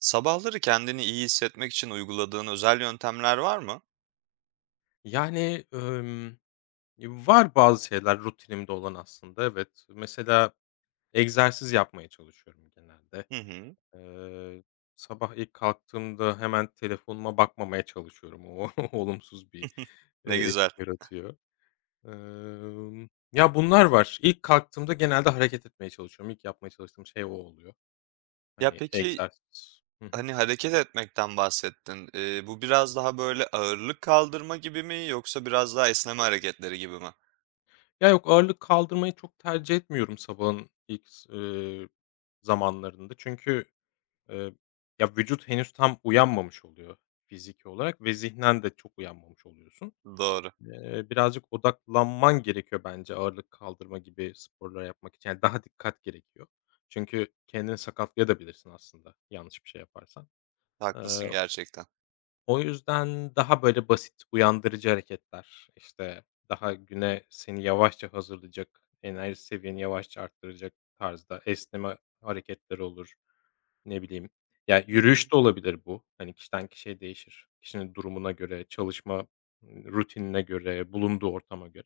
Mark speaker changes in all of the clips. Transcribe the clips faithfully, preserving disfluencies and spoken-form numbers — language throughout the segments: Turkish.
Speaker 1: Sabahları kendini iyi hissetmek için uyguladığın özel yöntemler var mı?
Speaker 2: Yani, ımm, var bazı şeyler rutinimde olan aslında, evet. Mesela egzersiz yapmaya çalışıyorum genelde.
Speaker 1: Hı hı.
Speaker 2: Eee, Sabah ilk kalktığımda hemen telefonuma bakmamaya çalışıyorum. O olumsuz bir, eee,
Speaker 1: Ne
Speaker 2: etki
Speaker 1: güzel.
Speaker 2: yaratıyor. Emm, ya, bunlar var. İlk kalktığımda genelde hareket etmeye çalışıyorum. İlk yapmaya çalıştığım şey o oluyor.
Speaker 1: Ya,
Speaker 2: Hani,
Speaker 1: peki,
Speaker 2: egzersiz. Hı hı.
Speaker 1: hani, hareket etmekten bahsettin. Eee, bu biraz daha böyle ağırlık kaldırma gibi mi yoksa biraz daha esneme hareketleri gibi mi?
Speaker 2: Ya, yok, ağırlık kaldırmayı çok tercih etmiyorum sabahın ilk s zamanlarında. Çünkü Eee, ya, vücut henüz tam uyanmamış oluyor fiziki olarak ve zihnen de çok uyanmamış oluyorsun.
Speaker 1: Doğru,
Speaker 2: Eee, birazcık odaklanman gerekiyor bence ağırlık kaldırma gibi sporlar yapmak için. Yani, daha dikkat gerekiyor. Çünkü kendini sakatlayabilirsin aslında yanlış bir şey yaparsan. Eee,
Speaker 1: haklısın gerçekten.
Speaker 2: O yüzden daha, böyle, basit uyandırıcı hareketler, işte, daha güne seni yavaşça hazırlayacak, enerji seviyeni yavaşça arttıracak tarzda esneme hareketleri olur. Ne bileyim, yani
Speaker 1: Hı hı.
Speaker 2: yürüyüş de olabilir bu. Hani, kişiden kişiye değişir. Kişinin durumuna göre, çalışma, rutinine göre, bulunduğu ortama göre.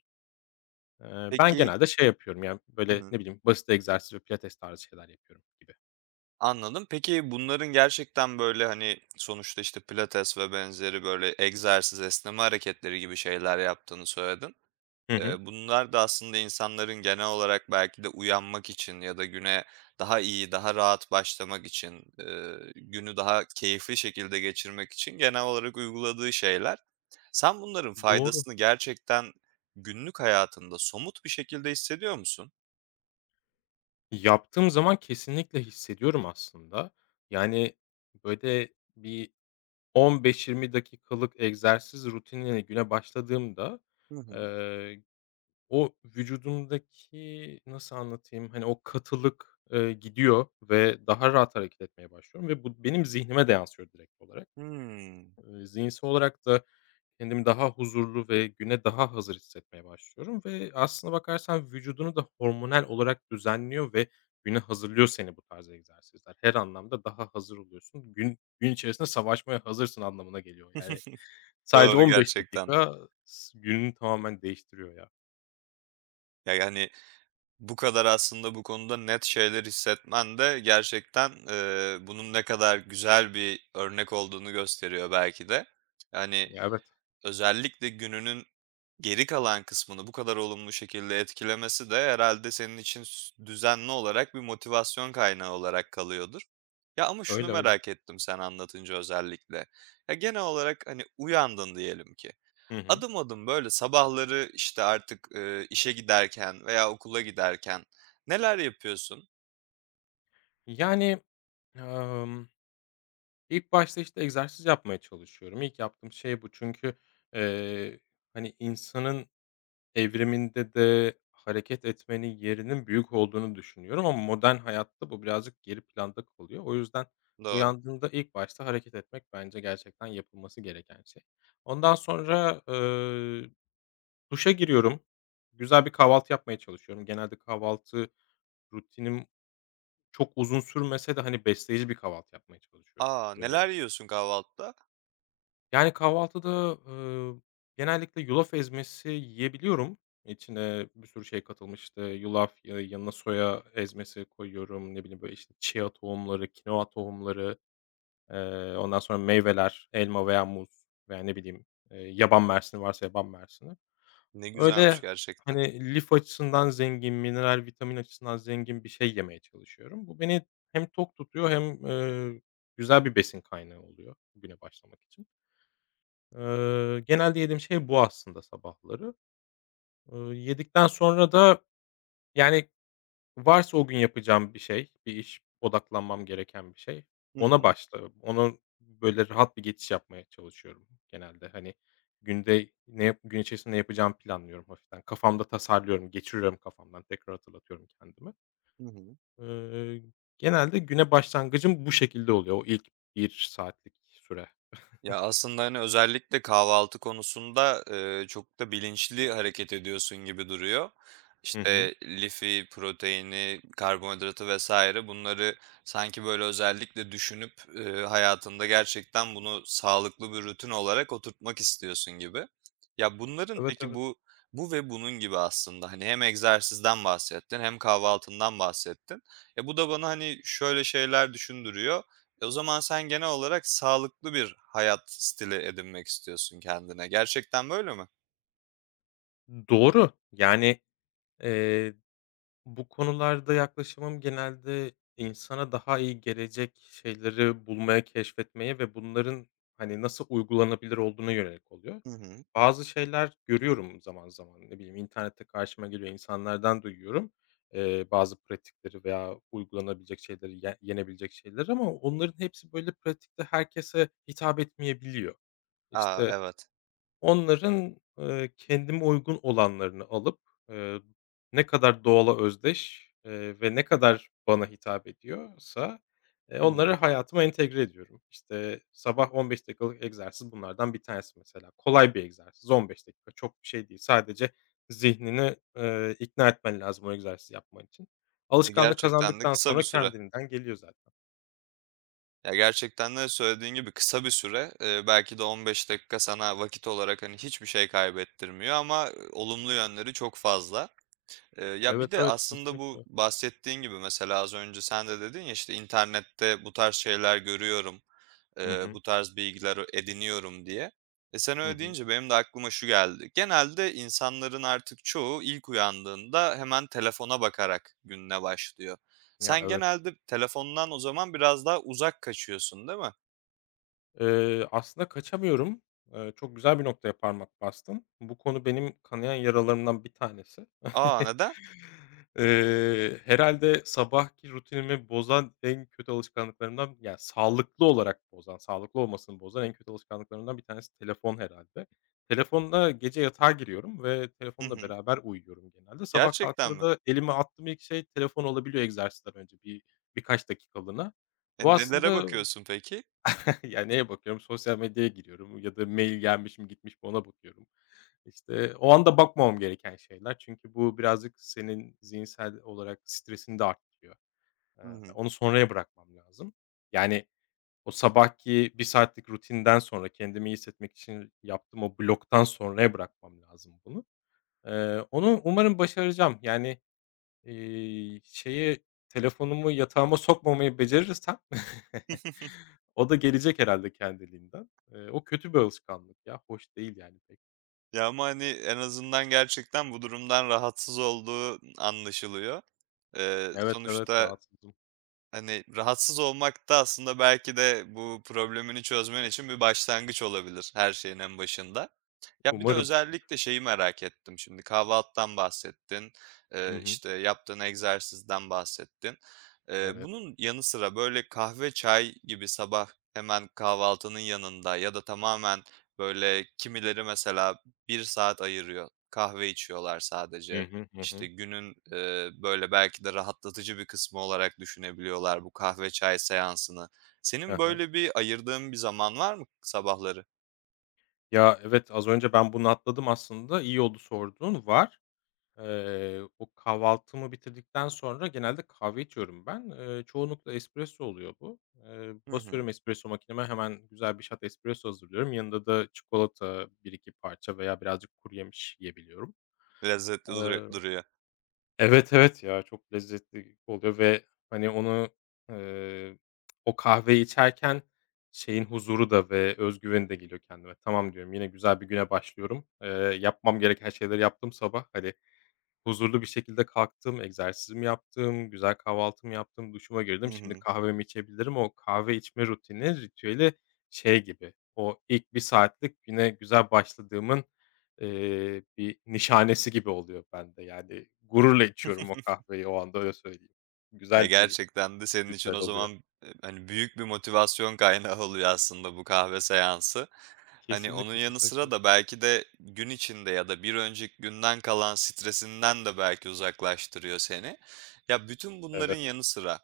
Speaker 2: Eee, ben
Speaker 1: Peki.
Speaker 2: genelde şey yapıyorum, yani
Speaker 1: Hı
Speaker 2: böyle,
Speaker 1: hı.
Speaker 2: ne bileyim, basit egzersiz ve pilates tarzı şeyler yapıyorum gibi.
Speaker 1: Anladım. Peki, bunların gerçekten böyle, hani, sonuçta, işte, pilates ve benzeri böyle egzersiz, esneme hareketleri gibi şeyler yaptığını söyledin.
Speaker 2: Hı
Speaker 1: Eee,
Speaker 2: hı.
Speaker 1: bunlar da aslında insanların genel olarak belki de uyanmak için ya da güne daha iyi, daha rahat başlamak için, eee, günü daha keyifli şekilde geçirmek için genel olarak uyguladığı şeyler. Sen bunların
Speaker 2: Doğru.
Speaker 1: faydasını gerçekten günlük hayatında somut bir şekilde hissediyor musun?
Speaker 2: Yaptığım zaman kesinlikle hissediyorum aslında. Yani, böyle, bir on beş yirmi dakikalık egzersiz rutinine güne başladığımda,
Speaker 1: Hı hı.
Speaker 2: eee O vücudumdaki nasıl anlatayım, hani, o katılık, eee, gidiyor ve daha rahat hareket etmeye başlıyorum ve bu benim zihnime de yansıyor direkt olarak.
Speaker 1: Hımm.
Speaker 2: Eee, zihinsel olarak da kendimi daha huzurlu ve güne daha hazır hissetmeye başlıyorum ve aslına bakarsan vücudunu da hormonal olarak düzenliyor ve güne hazırlıyor seni bu tarz egzersizler. Her anlamda daha hazır oluyorsun. Gün gün içerisinde savaşmaya hazırsın anlamına geliyor. Yani, sadece
Speaker 1: Doğru
Speaker 2: 15
Speaker 1: gerçekten de.
Speaker 2: dakika s gününü tamamen değiştiriyor ya.
Speaker 1: Ya, yani bu kadar aslında bu konuda net şeyler hissetmen de gerçekten, eee, bunun ne kadar güzel bir örnek olduğunu gösteriyor belki de. Yani
Speaker 2: Ya, evet.
Speaker 1: özellikle gününün geri kalan kısmını bu kadar olumlu şekilde etkilemesi de herhalde senin için s düzenli olarak bir motivasyon kaynağı olarak kalıyordur. Ya, ama şunu
Speaker 2: Öyle, öyle.
Speaker 1: merak ettim sen anlatınca özellikle. Ya, genel olarak, hani, uyandın diyelim ki.
Speaker 2: Hı hı.
Speaker 1: Adım adım böyle sabahları, işte, artık, eee, işe giderken veya okula giderken neler yapıyorsun?
Speaker 2: Yani, emm, ilk başta, işte, egzersiz yapmaya çalışıyorum. İlk yaptığım şey bu çünkü, eee, hani, insanın evriminde de hareket etmenin yerinin büyük olduğunu düşünüyorum ama modern hayatta bu birazcık geri planda kalıyor. O yüzden
Speaker 1: Doğru.
Speaker 2: uyandığımda ilk başta hareket etmek bence gerçekten yapılması gereken şey. Ondan sonra, eee, duşa giriyorum. Güzel bir kahvaltı yapmaya çalışıyorum. Genelde kahvaltı rutinim çok uzun sürmese de, hani, besleyici bir kahvaltı yapmaya çalışıyorum.
Speaker 1: A!
Speaker 2: Eee,
Speaker 1: Neler yiyorsun kahvaltıda?
Speaker 2: yani, kahvaltıda, eee, genellikle yulaf ezmesi yiyebiliyorum. İçine bir sürü şey katılmış, işte, yulaf, ya yanına soya ezmesi koyuyorum, ne bileyim, böyle, işte, chia tohumları, kinoa tohumları, eee, ondan sonra meyveler, elma veya muz veya ne bileyim, eee, yaban mersini varsa yaban mersini.
Speaker 1: Ne güzelmiş
Speaker 2: Öyle,
Speaker 1: gerçekten.
Speaker 2: hani, lif açısından zengin, mineral, vitamin açısından zengin bir şey yemeye çalışıyorum. Bu beni hem tok tutuyor hem, eee, güzel bir besin kaynağı oluyor güne başlamak için. Eee, genelde yediğim şey bu aslında sabahları. Eee, yedikten sonra da, yani, varsa o gün yapacağım bir şey, bir iş, odaklanmam gereken bir şey,
Speaker 1: Hı
Speaker 2: ona
Speaker 1: hı.
Speaker 2: başlarım. Onun böyle rahat bir geçiş yapmaya çalışıyorum genelde. Hani, günde ne yap gün içerisinde ne yapacağımı planlıyorum hafiften. Kafamda tasarlıyorum, geçiriyorum kafamdan, tekrar hatırlatıyorum kendime.
Speaker 1: Hı hı.
Speaker 2: Eee, Genelde güne başlangıcım bu şekilde oluyor, o ilk bir saatlik süre.
Speaker 1: Ya, aslında, hani, özellikle kahvaltı konusunda, eee, çok da bilinçli hareket ediyorsun gibi duruyor.
Speaker 2: Hı hı.
Speaker 1: İşte, lifi, proteini, karbonhidratı vesaire bunları sanki, böyle, özellikle düşünüp, eee, hayatında gerçekten bunu sağlıklı bir rutin olarak oturtmak istiyorsun gibi. Ya, bunların
Speaker 2: Evet,
Speaker 1: peki
Speaker 2: evet.
Speaker 1: bu, bu ve bunun gibi aslında, hani, hem egzersizden bahsettin hem kahvaltından bahsettin. E, bu da bana, hani, şöyle şeyler düşündürüyor. E, o zaman sen genel olarak sağlıklı bir hayat stili edinmek istiyorsun kendine. Gerçekten böyle mi?
Speaker 2: Doğru. Yani, eee bu konularda yaklaşımım genelde insana daha iyi gelecek şeyleri bulmaya, keşfetmeye ve bunların, hani, nasıl uygulanabilir olduğuna yönelik oluyor.
Speaker 1: Hı hı.
Speaker 2: Bazı şeyler görüyorum zaman zaman, ne bileyim, internette karşıma geliyor, insanlardan duyuyorum, eee, bazı pratikleri veya uygulanabilecek şeyleri, ye yenebilecek şeyleri ama onların hepsi, böyle, pratikte herkese hitap etmeyebiliyor.
Speaker 1: A,
Speaker 2: İşte
Speaker 1: evet.
Speaker 2: onların, eee, kendime uygun olanlarını alıp, eee, ne kadar doğala özdeş, eee, ve ne kadar bana hitap ediyorsa, eee,
Speaker 1: Hı
Speaker 2: onları
Speaker 1: hı.
Speaker 2: hayatıma entegre ediyorum. İşte, sabah on beş dakikalık egzersiz bunlardan bir tanesi mesela. Kolay bir egzersiz, on beş dakika çok bir şey değil. Sadece zihnini, eee, ikna etmen lazım o egzersizi yapman için.
Speaker 1: E,
Speaker 2: Alışkanlık
Speaker 1: gerçekten de
Speaker 2: kazandıktan
Speaker 1: kısa bir
Speaker 2: sonra
Speaker 1: süre.
Speaker 2: kendiliğinden geliyor zaten.
Speaker 1: Ya, gerçekten de söylediğin gibi kısa bir süre. Eee, belki de on beş dakika sana vakit olarak, hani, hiçbir şey kaybettirmiyor ama, eee, olumlu yönleri çok fazla. Eee, ya,
Speaker 2: Evet,
Speaker 1: bir de
Speaker 2: evet,
Speaker 1: aslında bu
Speaker 2: kesinlikle.
Speaker 1: bahsettiğin gibi mesela az önce sen de dedin ya, işte, internette bu tarz şeyler görüyorum.
Speaker 2: Hı
Speaker 1: Eee,
Speaker 2: hı.
Speaker 1: bu tarz bilgiler ediniyorum diye. E, sen
Speaker 2: Hı
Speaker 1: öyle
Speaker 2: hı.
Speaker 1: deyince benim de aklıma şu geldi. Genelde insanların artık çoğu ilk uyandığında hemen telefona bakarak gününe başlıyor.
Speaker 2: Ya,
Speaker 1: Sen
Speaker 2: evet.
Speaker 1: genelde telefondan o zaman biraz daha uzak kaçıyorsun, değil mi?
Speaker 2: Eee, aslında kaçamıyorum. Eee, çok güzel bir noktaya parmak bastın. Bu konu benim kanayan yaralarımdan bir tanesi.
Speaker 1: A! Neden?
Speaker 2: Eee, herhâlde sabahki rutinimi bozan en kötü alışkanlıklarımdan, yani sağlıklı olarak bozan, sağlıklı olmasını bozan en kötü alışkanlıklarımdan bir tanesi telefon herhalde. Telefonla gece yatağa giriyorum ve
Speaker 1: Hı
Speaker 2: telefonla
Speaker 1: hı.
Speaker 2: beraber uyuyorum genelde. Sabah
Speaker 1: Gerçekten
Speaker 2: kalktığımda
Speaker 1: mi?
Speaker 2: da elime attığım ilk şey telefon olabiliyor egzersizden önce bir birkaç dakikalığına.
Speaker 1: E,
Speaker 2: Bu
Speaker 1: nelere
Speaker 2: aslında
Speaker 1: bakıyorsun peki?
Speaker 2: ya, neye bakıyorum? Sosyal medyaya giriyorum ya da mail gelmiş mi, gitmiş mi ona bakıyorum. İşte, o anda bakmamam gereken şeyler. Çünkü bu birazcık senin zihinsel olarak stresini de arttırıyor. Eee,
Speaker 1: Hı hı.
Speaker 2: Onu sonraya bırakmam lazım. Yani, o sabahki bir saatlik rutinden sonra kendimi iyi hissetmek için yaptığım o bloktan sonraya bırakmam lazım bunu. Eee, onu umarım başaracağım. Yani, İii, şeyi, telefonumu yatağıma sokmamayı becerirsem o da gelecek herhâlde kendiliğinden. Eee, o kötü bir alışkanlık ya, hoş değil yani pek.
Speaker 1: Ya, ama, hani, en azından gerçekten bu durumdan rahatsız olduğu anlaşılıyor. Eee,
Speaker 2: Evet, evet,
Speaker 1: sonuçta,
Speaker 2: rahatsızım.
Speaker 1: hani, rahatsız olmak da aslında belki de bu problemini çözmen için bir başlangıç olabilir her şeyin en başında. Ya, bir de
Speaker 2: Umarım.
Speaker 1: özellikle şeyi merak ettim şimdi, kahvaltıdan bahsettin,
Speaker 2: Hı
Speaker 1: eee,
Speaker 2: hı.
Speaker 1: işte, yaptığın egzersizden bahsettin. Eee,
Speaker 2: Evet.
Speaker 1: bunun yanı sıra, böyle, kahve, çay gibi sabah hemen kahvaltının yanında ya da tamamen, böyle, kimileri mesela bir saat ayırıyor, kahve içiyorlar
Speaker 2: Hı
Speaker 1: sadece.
Speaker 2: hı. Hı
Speaker 1: İşte
Speaker 2: hı.
Speaker 1: günün, eee, böyle, belki de rahatlatıcı bir kısmı olarak düşünebiliyorlar bu kahve çay seansını.
Speaker 2: Hı
Speaker 1: Senin
Speaker 2: hı.
Speaker 1: böyle bir ayırdığın bir zaman var mı sabahları?
Speaker 2: Ya, evet, az önce ben bunu atladım aslında. İyi oldu sorduğun. Var. Eee, o kahvaltımı bitirdikten sonra genelde kahve içiyorum ben. Eee, çoğunlukla espresso oluyor bu. Eee,
Speaker 1: Hı hı.
Speaker 2: basıyorum espresso makineme, hemen güzel bir shot espresso hazırlıyorum. Yanında da çikolata bir iki parça veya birazcık kuru yemiş yiyebiliyorum.
Speaker 1: Lezzetli
Speaker 2: Eee,
Speaker 1: duru duruyor.
Speaker 2: evet, evet ya, çok lezzetli oluyor ve, hani, onu, eee, o kahveyi içerken şeyin huzuru da ve öz de geliyor kendime. "Tamam." diyorum, "Yine güzel bir güne başlıyorum. Eee, yapmam gereken şeyleri yaptım sabah. Hadi huzurlu bir şekilde kalktım, egzersizimi yaptım, güzel kahvaltımı yaptım, duşuma
Speaker 1: Hı
Speaker 2: girdim. Şimdi
Speaker 1: hı.
Speaker 2: kahvemi içebilirim. O kahve içme rutini, ritüeli şey gibi, o ilk bir saatlik güne güzel başladığımın, eee, bir nişanesi gibi oluyor bende. Yani gururla içiyorum o kahveyi o anda, öyle söyleyeyim.
Speaker 1: Ya,
Speaker 2: Güzel bir
Speaker 1: gerçekten de senin için
Speaker 2: ritüel
Speaker 1: o
Speaker 2: oluyor.
Speaker 1: zaman, eee, hani, büyük bir motivasyon kaynağı oluyor aslında bu kahve seansı. Hani, onun
Speaker 2: Kesinlikle,
Speaker 1: yanı sıra
Speaker 2: kesinlikle.
Speaker 1: da belki de gün içinde ya da bir önceki günden kalan stresinden de belki uzaklaştırıyor seni. Ya, bütün bunların
Speaker 2: Evet.
Speaker 1: yanı sıra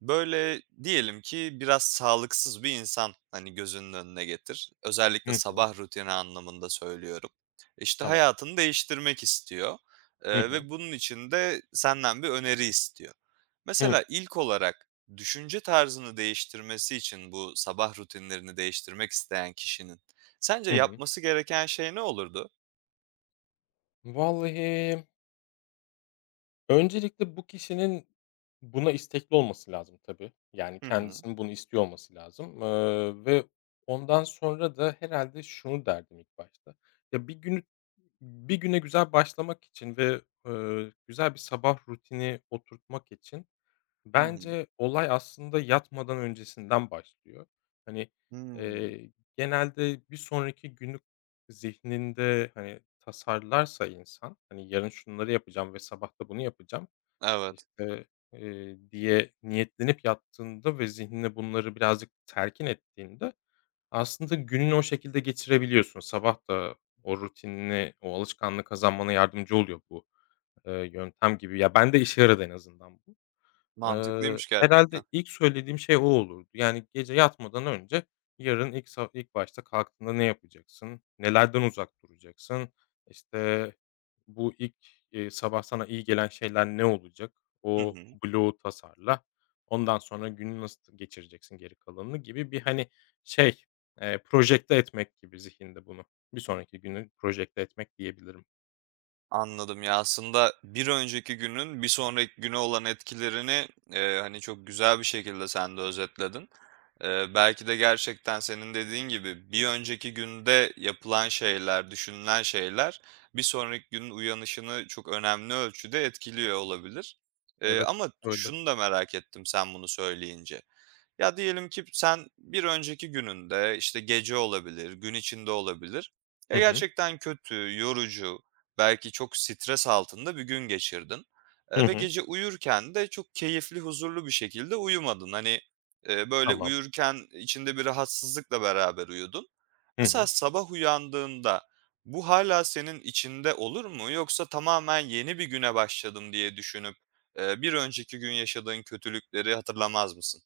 Speaker 1: böyle, diyelim ki biraz sağlıksız bir insan, hani, gözünün önüne getir. Özellikle
Speaker 2: Hı hı.
Speaker 1: sabah rutini anlamında söylüyorum. İşte,
Speaker 2: Tamam.
Speaker 1: hayatını değiştirmek istiyor,
Speaker 2: Hı
Speaker 1: eee,
Speaker 2: hı.
Speaker 1: ve bunun için de senden bir öneri istiyor.
Speaker 2: Hı.
Speaker 1: Mesela ilk olarak düşünce tarzını değiştirmesi için bu sabah rutinlerini değiştirmek isteyen kişinin sence
Speaker 2: Hı hı.
Speaker 1: yapması gereken şey ne olurdu?
Speaker 2: Vallahi öncelikle bu kişinin buna istekli olması lazım tabii. Yani
Speaker 1: Hı hı.
Speaker 2: kendisinin bunu istiyor olması lazım, eee, ve ondan sonra da herhâlde şunu derdim ilk başta: ya, bir günü bir güne güzel başlamak için ve, eee, güzel bir sabah rutini oturtmak için
Speaker 1: Hı hı.
Speaker 2: bence olay aslında yatmadan öncesinden başlıyor. Hani,
Speaker 1: Hımm.
Speaker 2: eee, genelde bir sonraki günü zihninde, hani, tasarlarsa insan, hani, yarın şunları yapacağım ve sabah da bunu yapacağım,
Speaker 1: Evet,
Speaker 2: işte, eee, diye niyetlenip yattığında ve zihnine bunları birazcık terkin ettiğinde aslında gününü o şekilde geçirebiliyorsun. Sabah da o rutinini, o alışkanlığı kazanmana yardımcı oluyor bu, eee, yöntem gibi. Ya, ben de işe yaradı en azından bu. Eee,
Speaker 1: mantıklıymış
Speaker 2: herhâlde
Speaker 1: gerçekten.
Speaker 2: ilk söylediğim şey o olurdu. Yani gece yatmadan önce yarın ilk sa ilk başta kalktığında ne yapacaksın? Nelerden uzak duracaksın? İşte, bu ilk, eee, sabah sana iyi gelen şeyler ne olacak?
Speaker 1: Hı
Speaker 2: O
Speaker 1: hı.
Speaker 2: bloğu tasarla. Ondan sonra günü nasıl geçireceksin geri kalanını gibi bir, hani, şey, eee, projekte etmek gibi zihinde bunu. Bir sonraki günü projekte etmek diyebilirim.
Speaker 1: Anladım ya, aslında bir önceki günün bir sonraki güne olan etkilerini, eee, hani, çok güzel bir şekilde sen de özetledin. Eee, belki de gerçekten senin dediğin gibi bir önceki günde yapılan şeyler, düşünülen şeyler bir sonraki günün uyanışını çok önemli ölçüde etkiliyor olabilir. Eee,
Speaker 2: Evet,
Speaker 1: ama
Speaker 2: öyle.
Speaker 1: şunu da merak ettim sen bunu söyleyince. Ya, diyelim ki sen bir önceki gününde, işte, gece olabilir, gün içinde olabilir, ya,
Speaker 2: Hı hı.
Speaker 1: gerçekten kötü, yorucu, belki çok stres altında bir gün geçirdin,
Speaker 2: Hı
Speaker 1: eee, ve
Speaker 2: hı.
Speaker 1: gece uyurken de çok keyifli, huzurlu bir şekilde uyumadın. Hani, eee, böyle
Speaker 2: Tamam.
Speaker 1: uyurken içinde bir rahatsızlıkla beraber uyudun.
Speaker 2: Hı
Speaker 1: Mesela
Speaker 2: hı.
Speaker 1: sabah uyandığında bu hala senin içinde olur mu yoksa tamamen yeni bir güne başladım diye düşünüp, eee, bir önceki gün yaşadığın kötülükleri hatırlamaz mısın?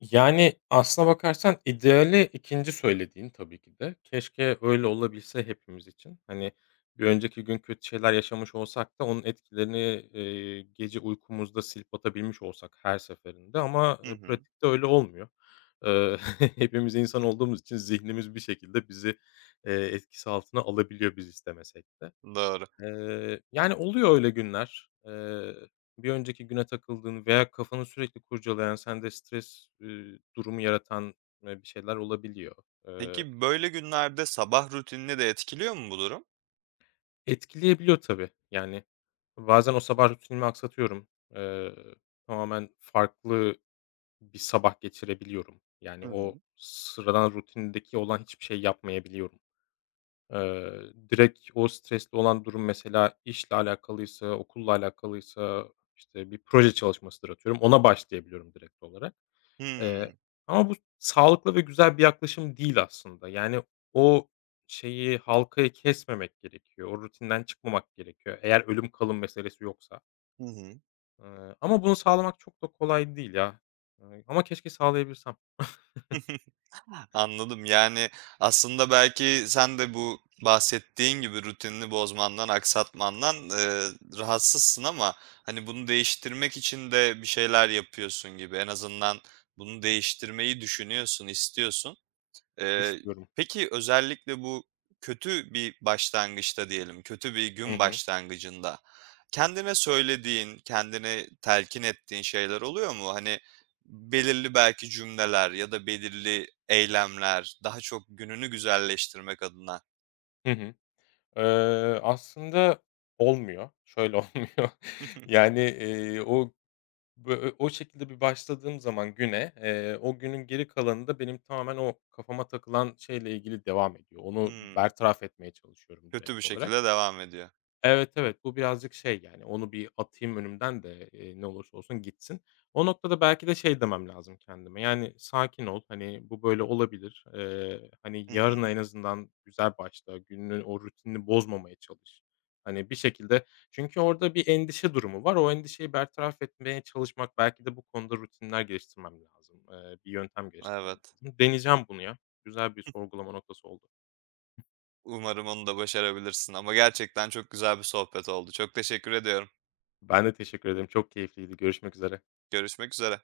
Speaker 2: Yani, aslına bakarsan ideali ikinci söylediğin tabii ki de. Keşke öyle olabilse hepimiz için. Hani, bir önceki gün kötü şeyler yaşamış olsak da onun etkilerini, eee, gece uykumuzda silip atabilmiş olsak her seferinde ama,
Speaker 1: Hı
Speaker 2: eee,
Speaker 1: hı.
Speaker 2: pratikte öyle olmuyor. Eee, Hepimiz insan olduğumuz için zihnimiz bir şekilde bizi, eee, etkisi altına alabiliyor biz istemesek de.
Speaker 1: Doğru.
Speaker 2: Eee, yani, oluyor öyle günler. Eee, bir önceki güne takıldığın veya kafanı sürekli kurcalayan, sende stres, ııı, durumu yaratan, eee, bir şeyler olabiliyor. Eee,
Speaker 1: Peki böyle günlerde sabah rutinini de etkiliyor mu bu durum?
Speaker 2: Etkileyebiliyor tabii. Yani, bazen o sabah rutinimi aksatıyorum. Eee, Tamamen farklı bir sabah geçirebiliyorum. Yani,
Speaker 1: Hı hı.
Speaker 2: o sıradan rutindeki olan hiçbir şey yapmayabiliyorum. Eee, Direkt o stresli olan durum mesela işle alakalıysa, okulla alakalıysa, işte, bir proje çalışmasıdır atıyorum, ona başlayabiliyorum direkt olarak. Eee,
Speaker 1: Hımm.
Speaker 2: Ama bu sağlıklı ve güzel bir yaklaşım değil aslında. Yani o şeyi, halkayı kesmemek gerekiyor. O rutinden çıkmamak gerekiyor eğer ölüm kalım meselesi yoksa.
Speaker 1: Hı hı.
Speaker 2: Eee, Ama bunu sağlamak çok da kolay değil ya. Eee, ama keşke sağlayabilsem.
Speaker 1: Anladım. Yani, aslında belki sen de bu bahsettiğin gibi rutinini bozmandan, aksatmandan, eee, rahatsızsın ama, hani, bunu değiştirmek için de bir şeyler yapıyorsun gibi. En azından bunu değiştirmeyi düşünüyorsun, istiyorsun. Eee,
Speaker 2: İstiyorum.
Speaker 1: peki özellikle bu kötü bir başlangıçta diyelim, kötü bir
Speaker 2: Hı
Speaker 1: gün
Speaker 2: hı.
Speaker 1: başlangıcında kendine söylediğin, kendine telkin ettiğin şeyler oluyor mu? Hani, belirli belki cümleler ya da belirli eylemler daha çok gününü güzelleştirmek adına.
Speaker 2: Hı hı. Eee, aslında olmuyor. Şöyle olmuyor. Yani, eee, o bö o şekilde bir başladığım zaman güne, eee, o günün geri kalanı da benim tamamen o kafama takılan şeyle ilgili devam ediyor. Onu
Speaker 1: Hımm,
Speaker 2: bertaraf etmeye çalışıyorum
Speaker 1: kötü bir
Speaker 2: direkt olarak.
Speaker 1: şekilde devam ediyor.
Speaker 2: Evet, evet. Bu birazcık şey, yani, onu bir atayım önümden de, eee, ne olursa olsun gitsin. O noktada belki de şey demem lazım kendime, yani, "Sakin ol, hani, bu böyle olabilir. Eee, hani,
Speaker 1: Hı hı.
Speaker 2: yarına en azından güzel başla, günün o rutinini bozmamaya çalış." Hani, bir şekilde çünkü orada bir endişe durumu var. O endişeyi bertaraf etmeye çalışmak, belki de bu konuda rutinler geliştirmem lazım. Eee, bir yöntem geliştirmem
Speaker 1: Evet.
Speaker 2: lazım. Deneyeceğim bunu ya. Güzel bir sorgulama noktası oldu.
Speaker 1: Umarım onu da başarabilirsin ama gerçekten çok güzel bir sohbet oldu. Çok teşekkür ediyorum.
Speaker 2: Ben de teşekkür ederim. Çok keyifliydi. Görüşmek üzere.
Speaker 1: Görüşmek üzere.